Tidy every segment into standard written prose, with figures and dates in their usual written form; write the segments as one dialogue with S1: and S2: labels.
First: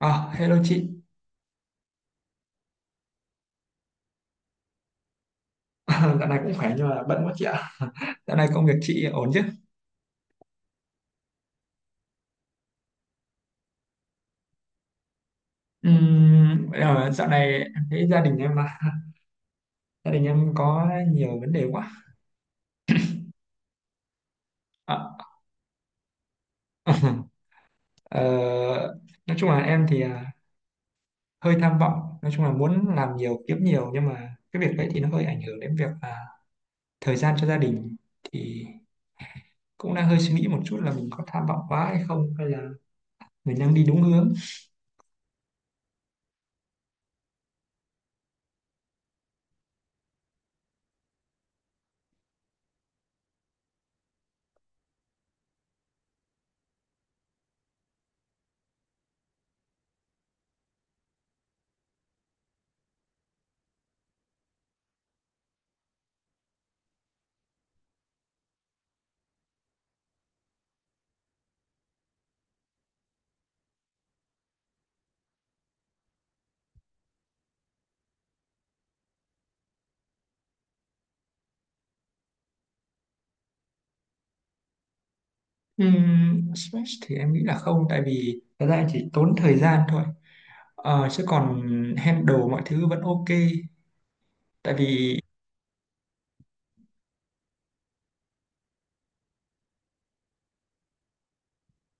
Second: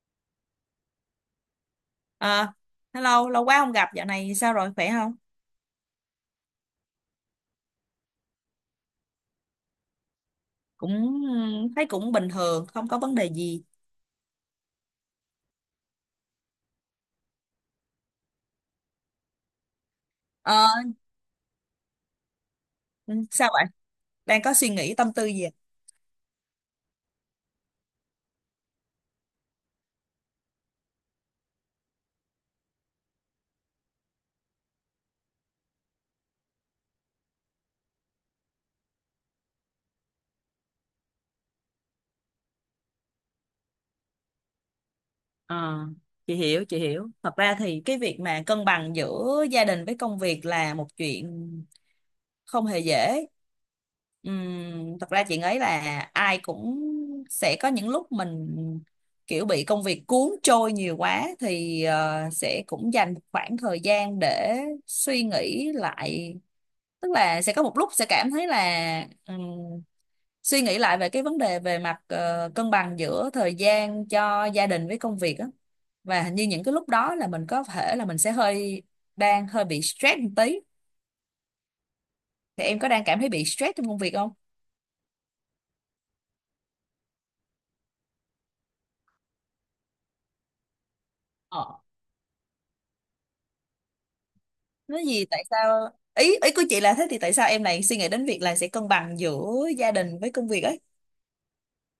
S1: À, hello chị.
S2: À, hello, lâu quá không gặp, dạo này sao rồi, khỏe không?
S1: Dạo này cũng khỏe nhưng mà bận quá chị ạ. Dạo này công việc chị ổn chứ?
S2: Cũng Thấy cũng bình thường, không có vấn đề gì.
S1: Bây Dạo này em thấy gia đình em mà gia đình em
S2: Ờ,
S1: có nhiều vấn đề quá.
S2: Sao vậy? Đang có suy nghĩ tâm
S1: À,
S2: tư gì?
S1: ờ, nói chung là em thì hơi tham vọng. Nói chung là muốn làm nhiều, kiếm nhiều nhưng mà cái việc đấy thì nó hơi ảnh hưởng đến việc là thời gian cho gia đình. Thì cũng đang hơi suy nghĩ một chút là mình có tham vọng quá hay không hay là mình đang đi đúng hướng.
S2: Ờ, chị hiểu, thật ra thì cái việc mà cân bằng giữa gia đình với công việc là một chuyện không hề dễ. Thật ra chị nghĩ là ai cũng sẽ có những lúc mình kiểu bị công việc cuốn trôi nhiều quá thì sẽ cũng dành một khoảng thời gian để suy nghĩ lại, tức là sẽ có một lúc sẽ cảm thấy là suy nghĩ lại về cái vấn đề về mặt cân bằng giữa thời gian cho gia đình với công việc á. Và hình như những cái lúc đó là mình có thể là mình sẽ hơi đang hơi bị stress một tí, thì em có đang cảm thấy bị stress trong công việc không?
S1: Stress thì em nghĩ là không, tại vì thật ra em chỉ tốn thời gian thôi. Chứ còn
S2: Ờ.
S1: handle mọi thứ vẫn ok, tại
S2: Nói
S1: vì
S2: gì tại sao ý ý của chị là thế, thì tại sao em lại suy nghĩ đến việc là sẽ cân bằng giữa gia đình với công việc ấy?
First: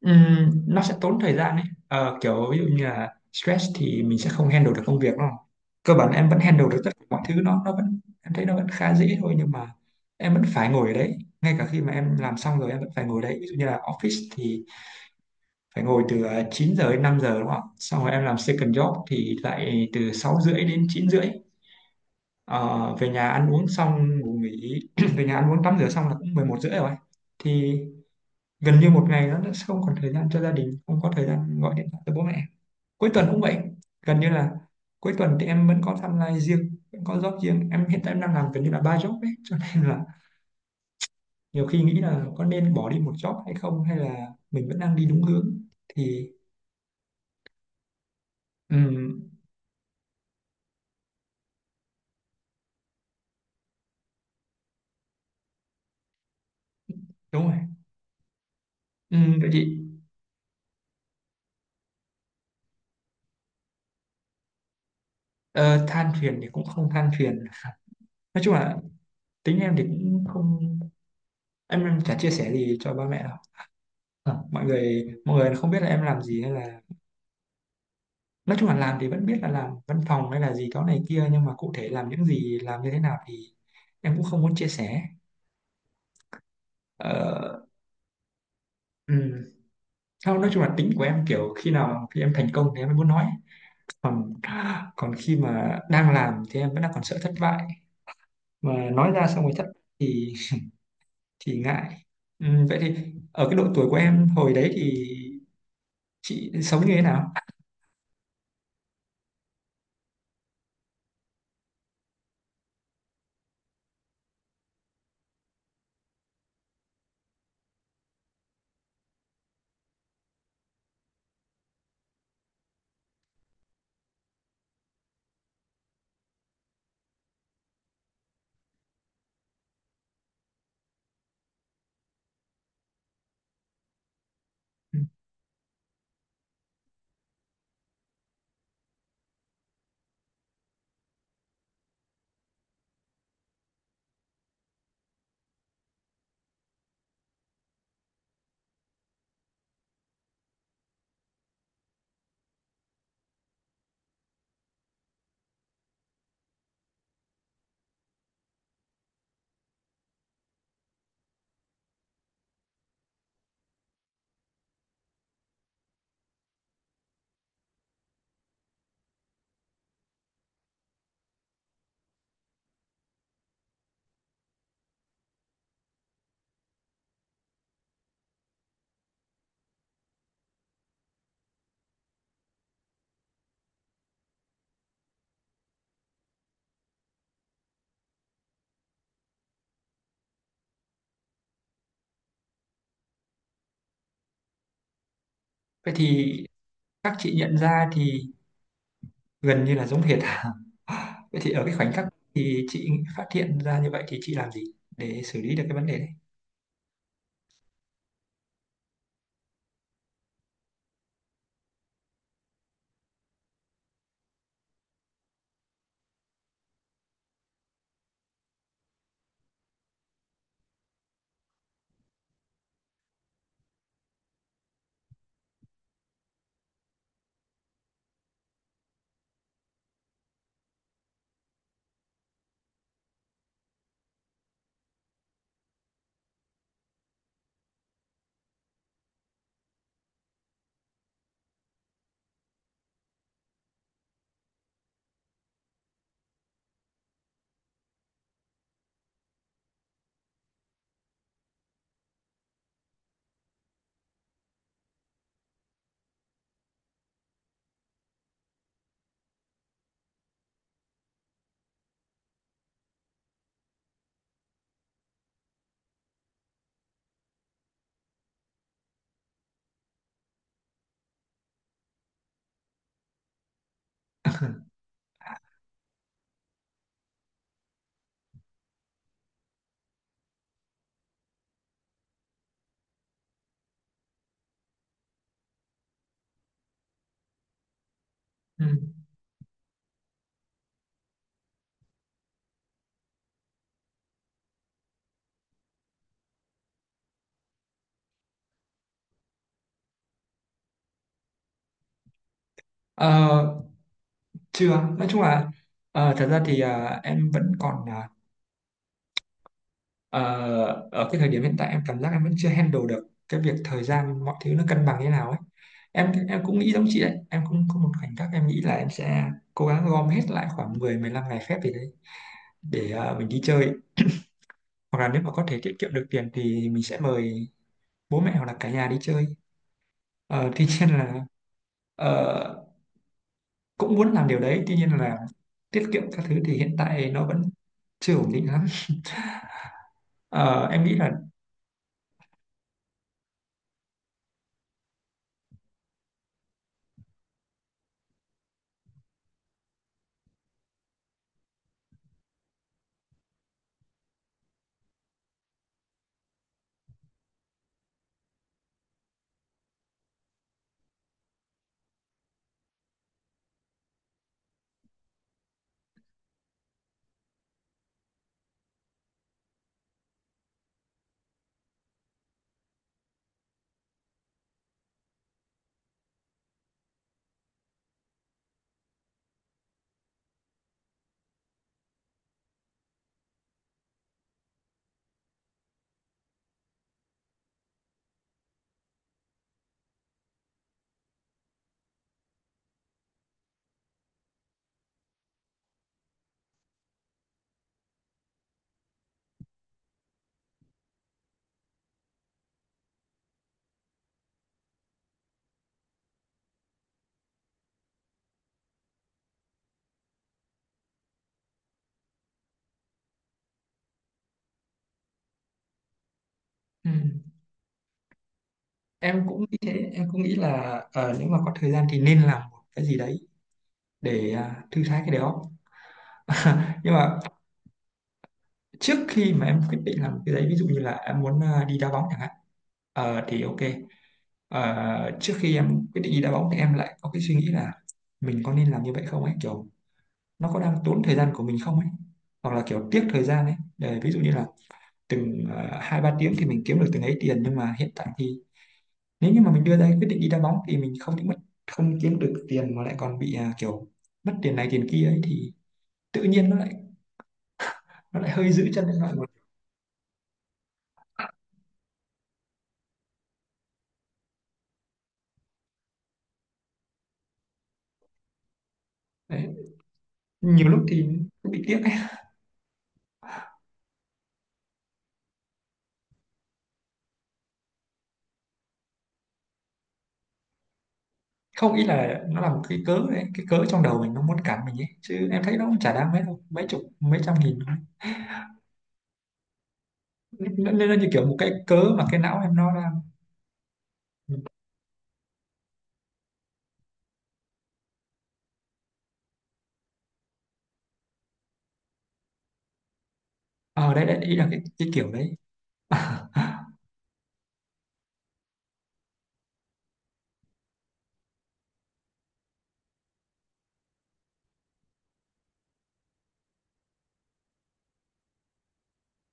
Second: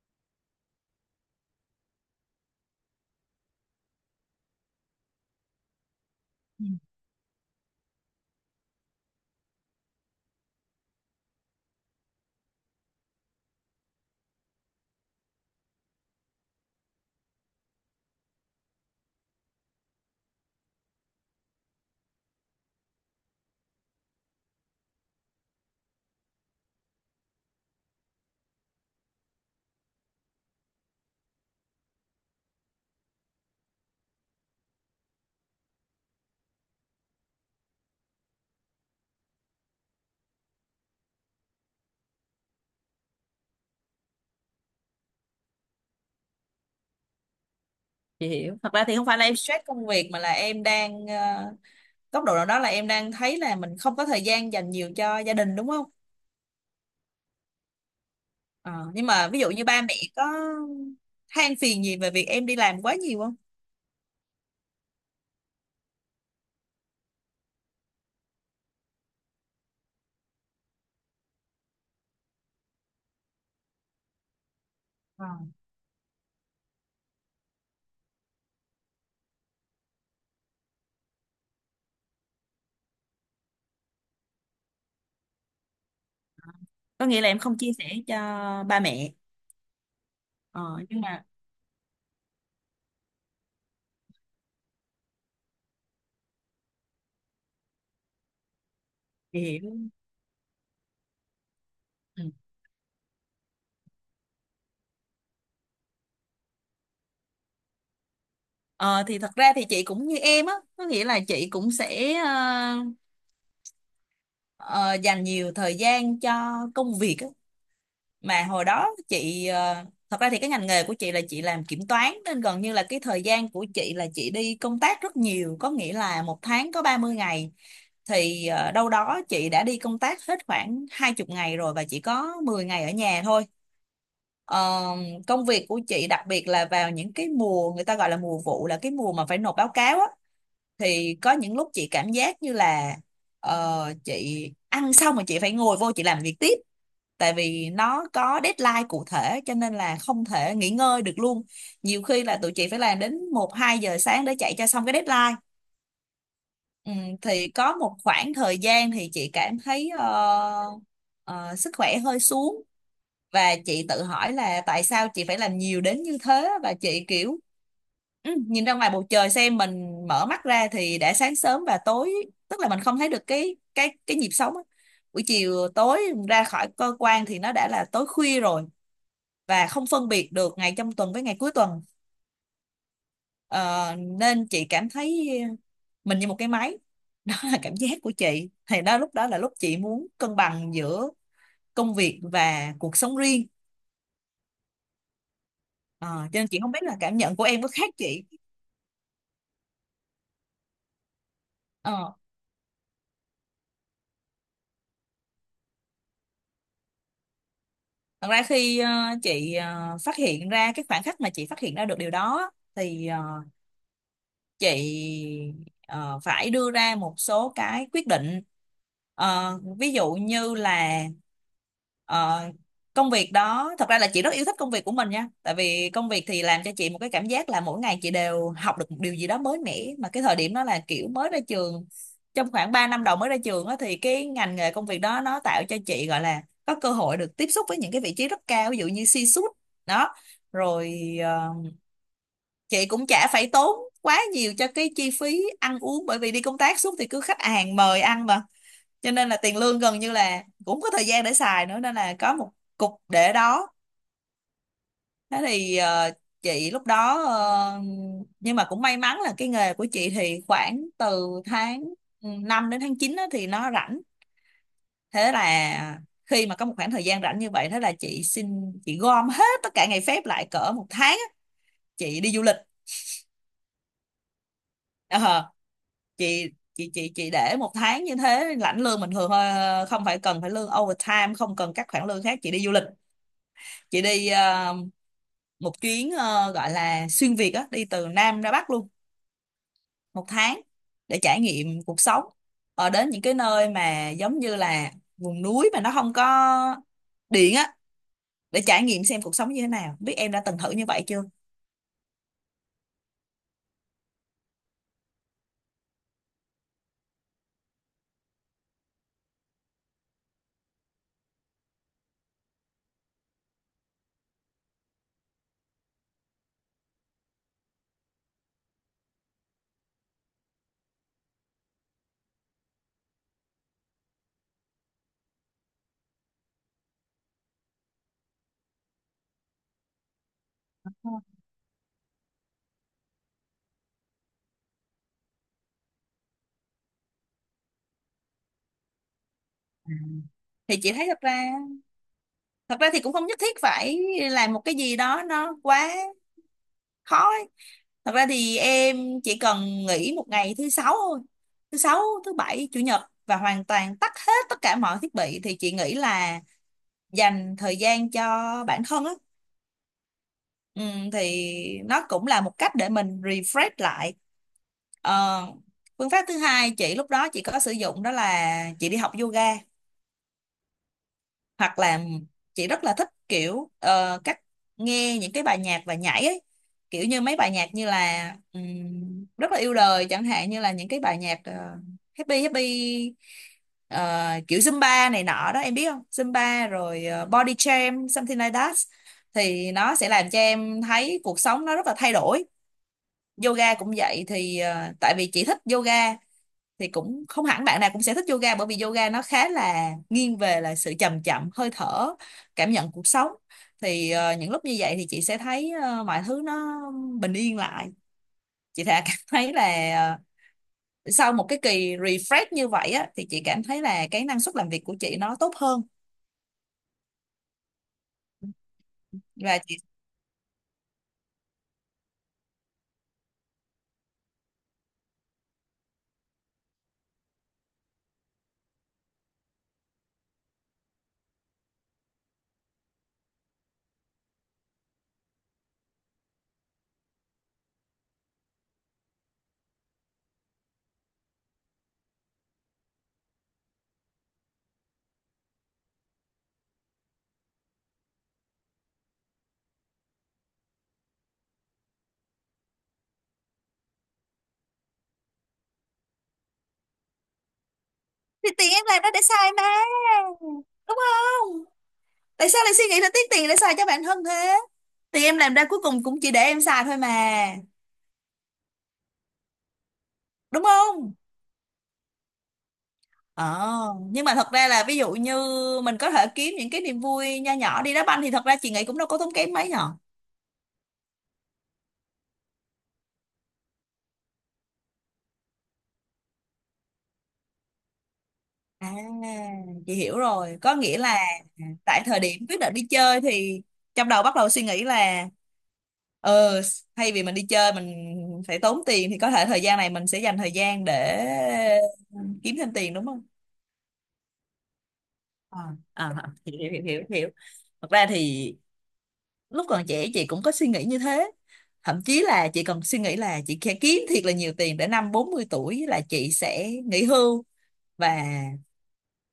S1: nó sẽ tốn thời gian ấy. Ờ, Kiểu ví dụ như là stress thì mình sẽ không handle được công việc, đúng không? Cơ bản em vẫn
S2: Ừ,
S1: handle được tất cả mọi thứ, nó vẫn em thấy nó vẫn khá dễ thôi, nhưng mà em vẫn phải ngồi ở đấy ngay cả khi mà em làm xong rồi, em vẫn phải ngồi đấy. Ví dụ như là office thì phải ngồi từ 9 giờ đến 5 giờ, đúng không? Xong rồi em làm second job thì lại từ 6 rưỡi đến 9 rưỡi. Ờ, về nhà ăn uống xong ngủ nghỉ Về nhà ăn uống tắm rửa xong là cũng 11 rưỡi rồi. Thì gần như một ngày nó đã không còn thời gian cho gia đình, không có thời gian gọi điện thoại cho bố mẹ. Cuối tuần cũng vậy, gần như là cuối tuần thì em vẫn có timeline riêng, vẫn có job riêng. Em hiện tại em đang làm gần như là 3 job ấy, cho nên là nhiều khi nghĩ là có nên bỏ đi một job hay không, hay là mình vẫn đang đi đúng hướng. Thì
S2: chị hiểu. Thật ra thì không phải
S1: ừm,
S2: là em stress công việc mà là em đang góc độ nào đó là em đang thấy là mình không có thời gian dành nhiều cho gia đình, đúng không?
S1: đúng rồi.
S2: Ờ, nhưng mà ví
S1: Vậy
S2: dụ như
S1: thì
S2: ba mẹ có than phiền gì về việc em đi làm quá nhiều không?
S1: ờ, than phiền thì cũng không than phiền. Nói chung là tính em thì cũng không, em chả chia sẻ gì cho ba mẹ đâu. Ờ, mọi người
S2: Ờ.
S1: mọi người không biết là em làm gì, hay là nói chung là làm thì vẫn biết là làm văn phòng hay là gì đó này kia, nhưng mà cụ thể làm những gì, làm như thế nào thì em cũng không muốn chia sẻ.
S2: Có nghĩa là em không
S1: ờ,
S2: chia sẻ cho ba mẹ.
S1: ừm, Không, nói chung là
S2: Ờ,
S1: tính
S2: nhưng
S1: của em
S2: mà
S1: kiểu khi em thành công thì em mới muốn nói. Còn còn khi mà đang làm thì em vẫn đang còn sợ thất bại, mà nói ra
S2: chị
S1: xong rồi thất
S2: hiểu.
S1: bại thì thì ngại.
S2: Ừ.
S1: Vậy thì ở cái độ tuổi của em hồi đấy thì chị sống như thế nào?
S2: Ờ, thì thật ra thì chị cũng như em á, có nghĩa là chị cũng sẽ ờ, dành nhiều thời gian cho công việc á. Mà hồi đó chị thật ra thì cái ngành nghề của chị là chị làm kiểm toán, nên gần như là cái thời gian của chị là chị đi công tác rất nhiều, có nghĩa là một tháng có 30 ngày, thì đâu đó chị đã đi công tác hết khoảng 20 ngày rồi và chỉ có 10 ngày ở nhà thôi. Ờ, Công việc của chị đặc biệt là vào những cái mùa người ta gọi là mùa vụ, là cái mùa mà phải nộp báo cáo á, thì có những lúc chị cảm giác như là chị ăn xong rồi chị phải ngồi vô chị làm việc tiếp, tại vì nó có deadline cụ thể cho nên là không thể nghỉ ngơi được luôn. Nhiều khi là tụi chị phải làm đến một hai giờ sáng để chạy cho xong cái deadline. ừ, thì có một khoảng thời gian thì chị cảm thấy sức khỏe hơi xuống, và chị tự hỏi là tại sao chị phải làm nhiều đến như thế, và chị kiểu nhìn ra ngoài bầu trời xem mình mở mắt ra thì đã sáng sớm và tối, tức là mình không thấy được cái nhịp sống á. Buổi chiều tối ra khỏi cơ quan thì nó đã là tối khuya rồi, và không phân biệt được ngày trong tuần với ngày cuối tuần. Ờ, Nên chị cảm thấy mình như một cái máy. Đó là cảm giác của chị, thì đó lúc đó là lúc chị muốn cân bằng giữa công việc và cuộc sống riêng.
S1: Vậy
S2: Ờ,
S1: thì
S2: cho nên chị không biết là
S1: các
S2: cảm
S1: chị
S2: nhận của
S1: nhận
S2: em có
S1: ra
S2: khác chị.
S1: thì gần như là giống hệt à? Vậy thì ở cái khoảnh khắc
S2: Ờ,
S1: thì chị phát hiện ra như vậy thì chị làm gì để xử lý được cái vấn đề đấy?
S2: Thật ra khi chị phát hiện ra cái khoảng khắc mà chị phát hiện ra được điều đó thì chị ờ, phải đưa ra một số cái quyết định. Ví dụ như là ờ, công việc đó thật ra là chị rất yêu thích công việc của mình nha, tại vì công việc thì làm cho chị một cái cảm giác là mỗi ngày chị đều học được một điều gì đó mới mẻ, mà cái thời điểm đó là kiểu mới ra trường, trong khoảng 3 năm đầu mới ra trường á, thì cái ngành nghề công việc đó nó tạo cho chị gọi là có cơ hội được tiếp xúc với những cái vị trí rất cao, ví dụ như C-suite. Đó rồi chị cũng chả phải tốn quá nhiều cho cái chi phí ăn uống, bởi vì đi công tác suốt thì cứ khách hàng mời ăn mà, cho nên là tiền lương gần như là cũng có thời gian để xài nữa, nên là có một cục để đó. Thế thì chị lúc đó nhưng mà cũng may mắn là cái nghề của chị thì khoảng từ tháng 5 đến tháng 9 á thì nó rảnh. Thế là khi mà có một khoảng thời gian rảnh như vậy, thế là chị xin chị gom hết tất cả ngày phép lại cỡ một tháng á, chị đi du lịch. Ờ, chị để một tháng như thế lãnh lương bình thường thôi, không phải cần phải lương overtime, không cần các khoản lương khác, chị đi du lịch, chị đi một chuyến gọi là xuyên Việt á, đi từ Nam ra
S1: Ừ.
S2: Bắc luôn một tháng để trải nghiệm cuộc sống, ở đến những cái nơi mà giống như là vùng núi mà nó không có điện á, để trải nghiệm xem cuộc sống như thế nào, biết em đã từng thử như vậy chưa.
S1: Ờ, Chưa, nói chung là thật ra thì em vẫn còn ờ, ở cái thời điểm hiện tại em cảm giác em vẫn chưa handle được cái việc thời gian mọi thứ nó cân bằng như nào ấy. Em cũng nghĩ giống chị đấy, em cũng có một khoảnh khắc em nghĩ là em sẽ cố gắng gom hết lại khoảng 10-15 ngày phép gì đấy để mình đi chơi. Hoặc là nếu mà có thể tiết kiệm được tiền thì mình sẽ mời bố mẹ hoặc là cả nhà đi chơi. Ờ, Tuy nhiên là ờ, cũng muốn làm điều đấy, tuy nhiên là tiết kiệm các thứ thì hiện tại nó vẫn chưa ổn định lắm. Ờ,
S2: Thì
S1: em
S2: chị
S1: nghĩ
S2: thấy
S1: là
S2: thật ra, thật ra thì cũng không nhất thiết phải làm một cái gì đó nó quá khó. Thật ra thì em chỉ cần nghỉ một ngày thứ sáu thôi, thứ sáu, thứ bảy, chủ nhật, và hoàn toàn tắt hết tất cả mọi thiết bị thì chị nghĩ là dành thời gian cho bản thân á, ừ, thì nó cũng là một cách để mình refresh lại. Ờ, Phương pháp thứ hai chị lúc đó chị có sử dụng đó là chị đi học yoga, hoặc là chị rất là thích kiểu cách nghe những cái bài nhạc và nhảy ấy, kiểu như mấy bài nhạc như là rất là yêu đời chẳng hạn, như là những cái bài nhạc happy happy, kiểu Zumba này nọ đó, em biết không? Zumba rồi body jam, something like that, thì nó sẽ làm cho em thấy cuộc sống nó rất là thay đổi. Yoga cũng vậy, thì tại vì chị thích yoga, thì cũng không hẳn bạn nào cũng sẽ thích yoga, bởi vì yoga nó khá là nghiêng về là sự chậm, chậm hơi thở, cảm nhận cuộc sống. Thì những lúc như vậy thì chị sẽ thấy mọi thứ nó bình yên lại. Chị thà cảm thấy là ờ, sau một cái kỳ refresh như vậy á, thì chị cảm thấy là cái năng suất làm việc của chị nó tốt hơn.
S1: ừ, em cũng nghĩ
S2: Và chị
S1: thế, em cũng nghĩ là nếu mà có thời gian thì nên làm một cái gì đấy để thư thái cái đó. Nhưng mà trước khi mà em quyết định làm cái đấy, ví dụ như là em muốn đi đá bóng chẳng hạn, thì ok. Trước khi em quyết định đi đá bóng thì em lại có cái suy nghĩ là mình có nên làm như vậy không ấy, kiểu nó có đang tốn thời gian của mình không ấy, hoặc là kiểu tiếc thời gian ấy, để ví dụ như là từng 2-3 tiếng thì mình kiếm được từng ấy tiền, nhưng mà hiện tại thì nếu như mà mình đưa ra cái quyết định đi đá bóng thì mình không những mất, không kiếm được tiền mà lại còn bị kiểu mất tiền này tiền kia ấy, thì tự nhiên nó lại
S2: thì
S1: hơi giữ
S2: tiền em
S1: chân lên
S2: làm đó
S1: lại
S2: để
S1: một.
S2: xài mà, đúng không? Tại sao lại suy nghĩ là tiếc tiền để xài cho bản thân thế? Thì em làm ra cuối cùng cũng chỉ để em xài thôi mà,
S1: Đấy.
S2: đúng
S1: Nhiều lúc thì
S2: không?
S1: cũng bị tiếc ấy.
S2: Ờ, nhưng mà thật ra là ví dụ như mình có thể kiếm những cái niềm vui nho nhỏ, đi đá banh thì thật ra chị nghĩ cũng đâu có tốn kém mấy nhở.
S1: Không, ý là nó là một cái cớ đấy, cái cớ trong đầu mình nó muốn cản mình ấy, chứ em thấy nó cũng chả đáng mấy đâu, mấy chục mấy trăm nghìn thôi.
S2: À, chị hiểu rồi. Có
S1: Nên nên nó
S2: nghĩa
S1: như
S2: là
S1: kiểu một cái cớ
S2: tại
S1: mà cái
S2: thời
S1: não
S2: điểm
S1: em
S2: quyết
S1: nó
S2: định đi chơi thì trong đầu bắt đầu suy nghĩ là ờ thay vì mình đi chơi mình phải tốn tiền, thì có thể thời gian này mình sẽ dành thời gian để kiếm thêm tiền, đúng không?
S1: ờ đấy đấy, ý là cái kiểu đấy.
S2: À, hiểu hiểu hiểu hiểu. Thật ra thì lúc còn trẻ chị cũng có suy nghĩ như thế, thậm chí là chị còn suy nghĩ là chị sẽ kiếm thiệt là nhiều tiền để năm 40 tuổi là chị sẽ nghỉ hưu, và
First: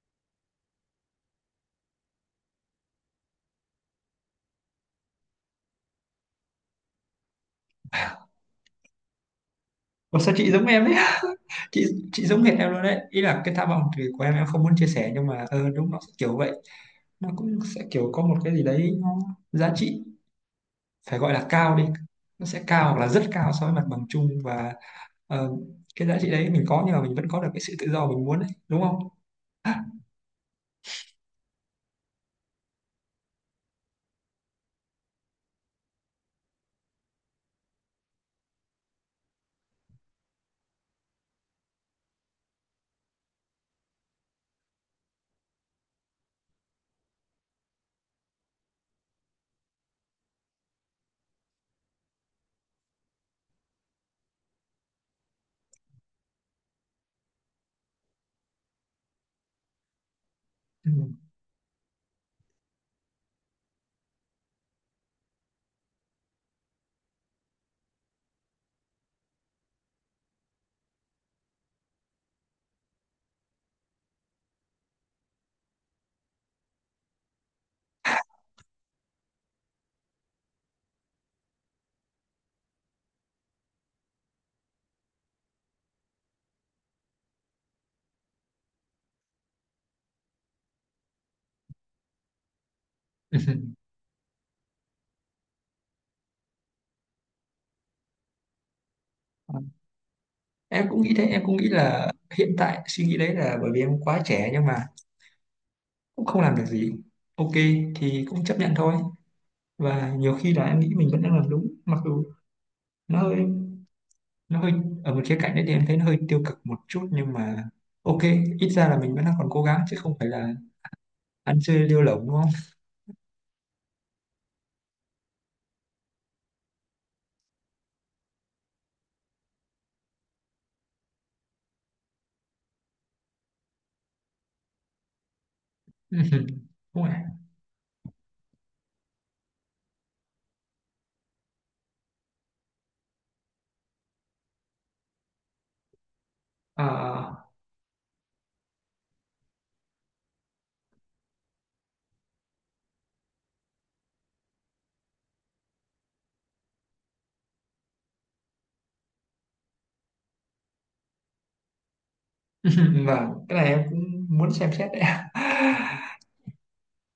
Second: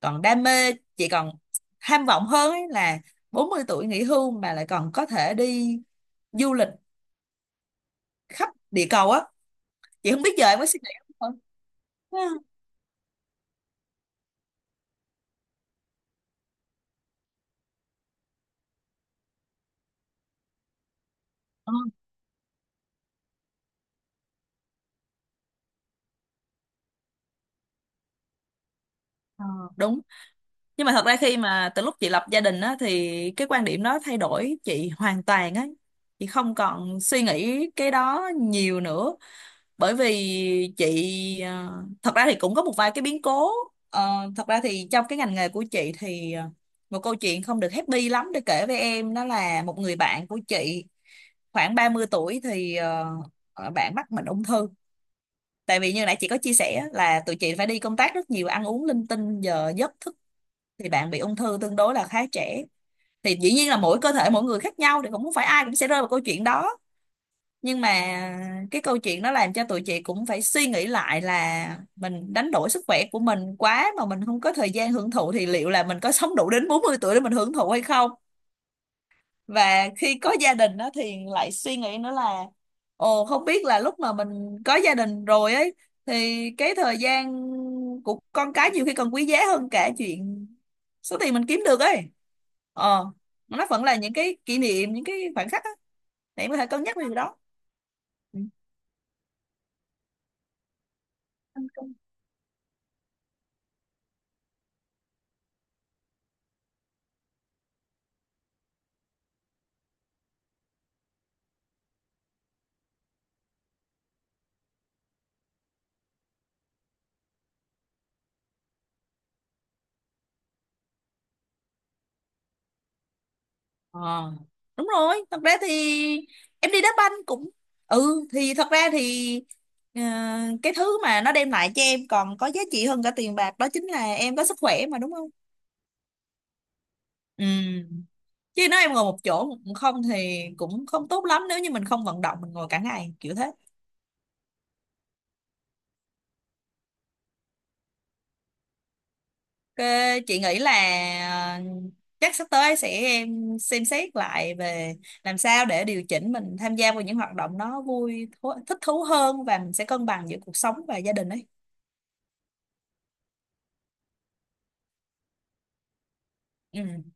S2: còn đam mê, chị còn tham vọng hơn ấy là 40 tuổi nghỉ hưu mà lại còn có thể đi du lịch khắp địa cầu á. Chị
S1: Ủa
S2: không biết
S1: sao
S2: giờ
S1: chị
S2: em
S1: giống
S2: có suy
S1: em
S2: nghĩ
S1: đấy,
S2: không.
S1: chị
S2: Ừ.
S1: chị giống hệt em luôn đấy, ý là cái tham vọng thì của em không muốn chia sẻ, nhưng mà đúng nó sẽ kiểu vậy. Nó cũng sẽ kiểu có một cái gì đấy nó giá trị, phải gọi là
S2: Ừ.
S1: cao đi, nó sẽ cao hoặc là rất cao so với mặt bằng chung, và ờ, cái giá trị đấy mình có nhưng mà mình vẫn có được cái sự tự do mình muốn đấy, đúng không?
S2: Ờ, ờ, đúng. Nhưng mà thật ra khi mà từ lúc chị lập gia đình á thì cái quan điểm đó thay đổi chị hoàn toàn á, chị không còn suy nghĩ cái đó nhiều nữa, bởi vì chị ờ, thật ra thì cũng có một vài cái biến cố. Ờ, Thật ra thì trong cái ngành nghề của chị thì một câu chuyện không được happy lắm để kể với em, đó là một người bạn của chị khoảng 30 tuổi thì bạn mắc bệnh ung thư, tại vì như nãy chị có chia sẻ là tụi chị phải đi công tác rất nhiều, ăn uống linh tinh giờ giấc thức, thì
S1: Ừ.
S2: bạn bị ung thư tương đối là khá trẻ. Thì dĩ nhiên là mỗi cơ thể mỗi người khác nhau, thì cũng không phải ai cũng sẽ rơi vào câu chuyện đó, nhưng mà cái câu chuyện nó làm cho tụi chị cũng phải suy nghĩ lại là mình đánh đổi sức khỏe của mình quá mà mình không có thời gian hưởng thụ, thì liệu là mình có sống đủ đến 40 tuổi để mình hưởng thụ hay không. Và khi có gia đình đó thì lại suy nghĩ nữa là, ồ, không biết là lúc mà mình có gia đình rồi ấy thì cái thời gian của con cái nhiều khi còn quý giá hơn cả chuyện số tiền mình kiếm được ấy, ờ nó vẫn là những cái kỷ niệm, những cái khoảnh khắc á, để em có thể cân nhắc về điều đó.
S1: Em cũng nghĩ thế, em cũng
S2: Ừ.
S1: nghĩ là hiện tại suy nghĩ đấy là bởi vì em quá trẻ, nhưng mà cũng không làm được gì. Ok, thì cũng chấp nhận thôi. Và nhiều khi là em nghĩ mình vẫn đang làm đúng, mặc dù nó hơi nó hơi ở một khía cạnh đấy thì em thấy nó hơi tiêu cực một chút, nhưng mà ok, ít ra là mình vẫn đang còn cố gắng chứ không phải là ăn chơi lêu lổng, đúng không?
S2: Ờ, đúng rồi. Thật ra thì em đi đá banh cũng, thì thật ra thì ờ, cái thứ mà nó đem lại cho em còn có giá trị hơn cả tiền bạc, đó chính là em có sức khỏe mà, đúng không?
S1: Đúng rồi.
S2: Ừ. Chứ nếu em ngồi một chỗ không thì cũng không tốt lắm, nếu như mình không vận động mình ngồi cả ngày kiểu thế.
S1: à,
S2: Ờ, chị nghĩ là ờ, chắc sắp tới sẽ em xem xét lại về làm sao để điều chỉnh mình tham gia vào những hoạt động nó thích thú hơn, và mình sẽ cân bằng giữa cuộc sống và gia đình ấy.
S1: và cái này em cũng muốn xem xét đấy.
S2: Ừ.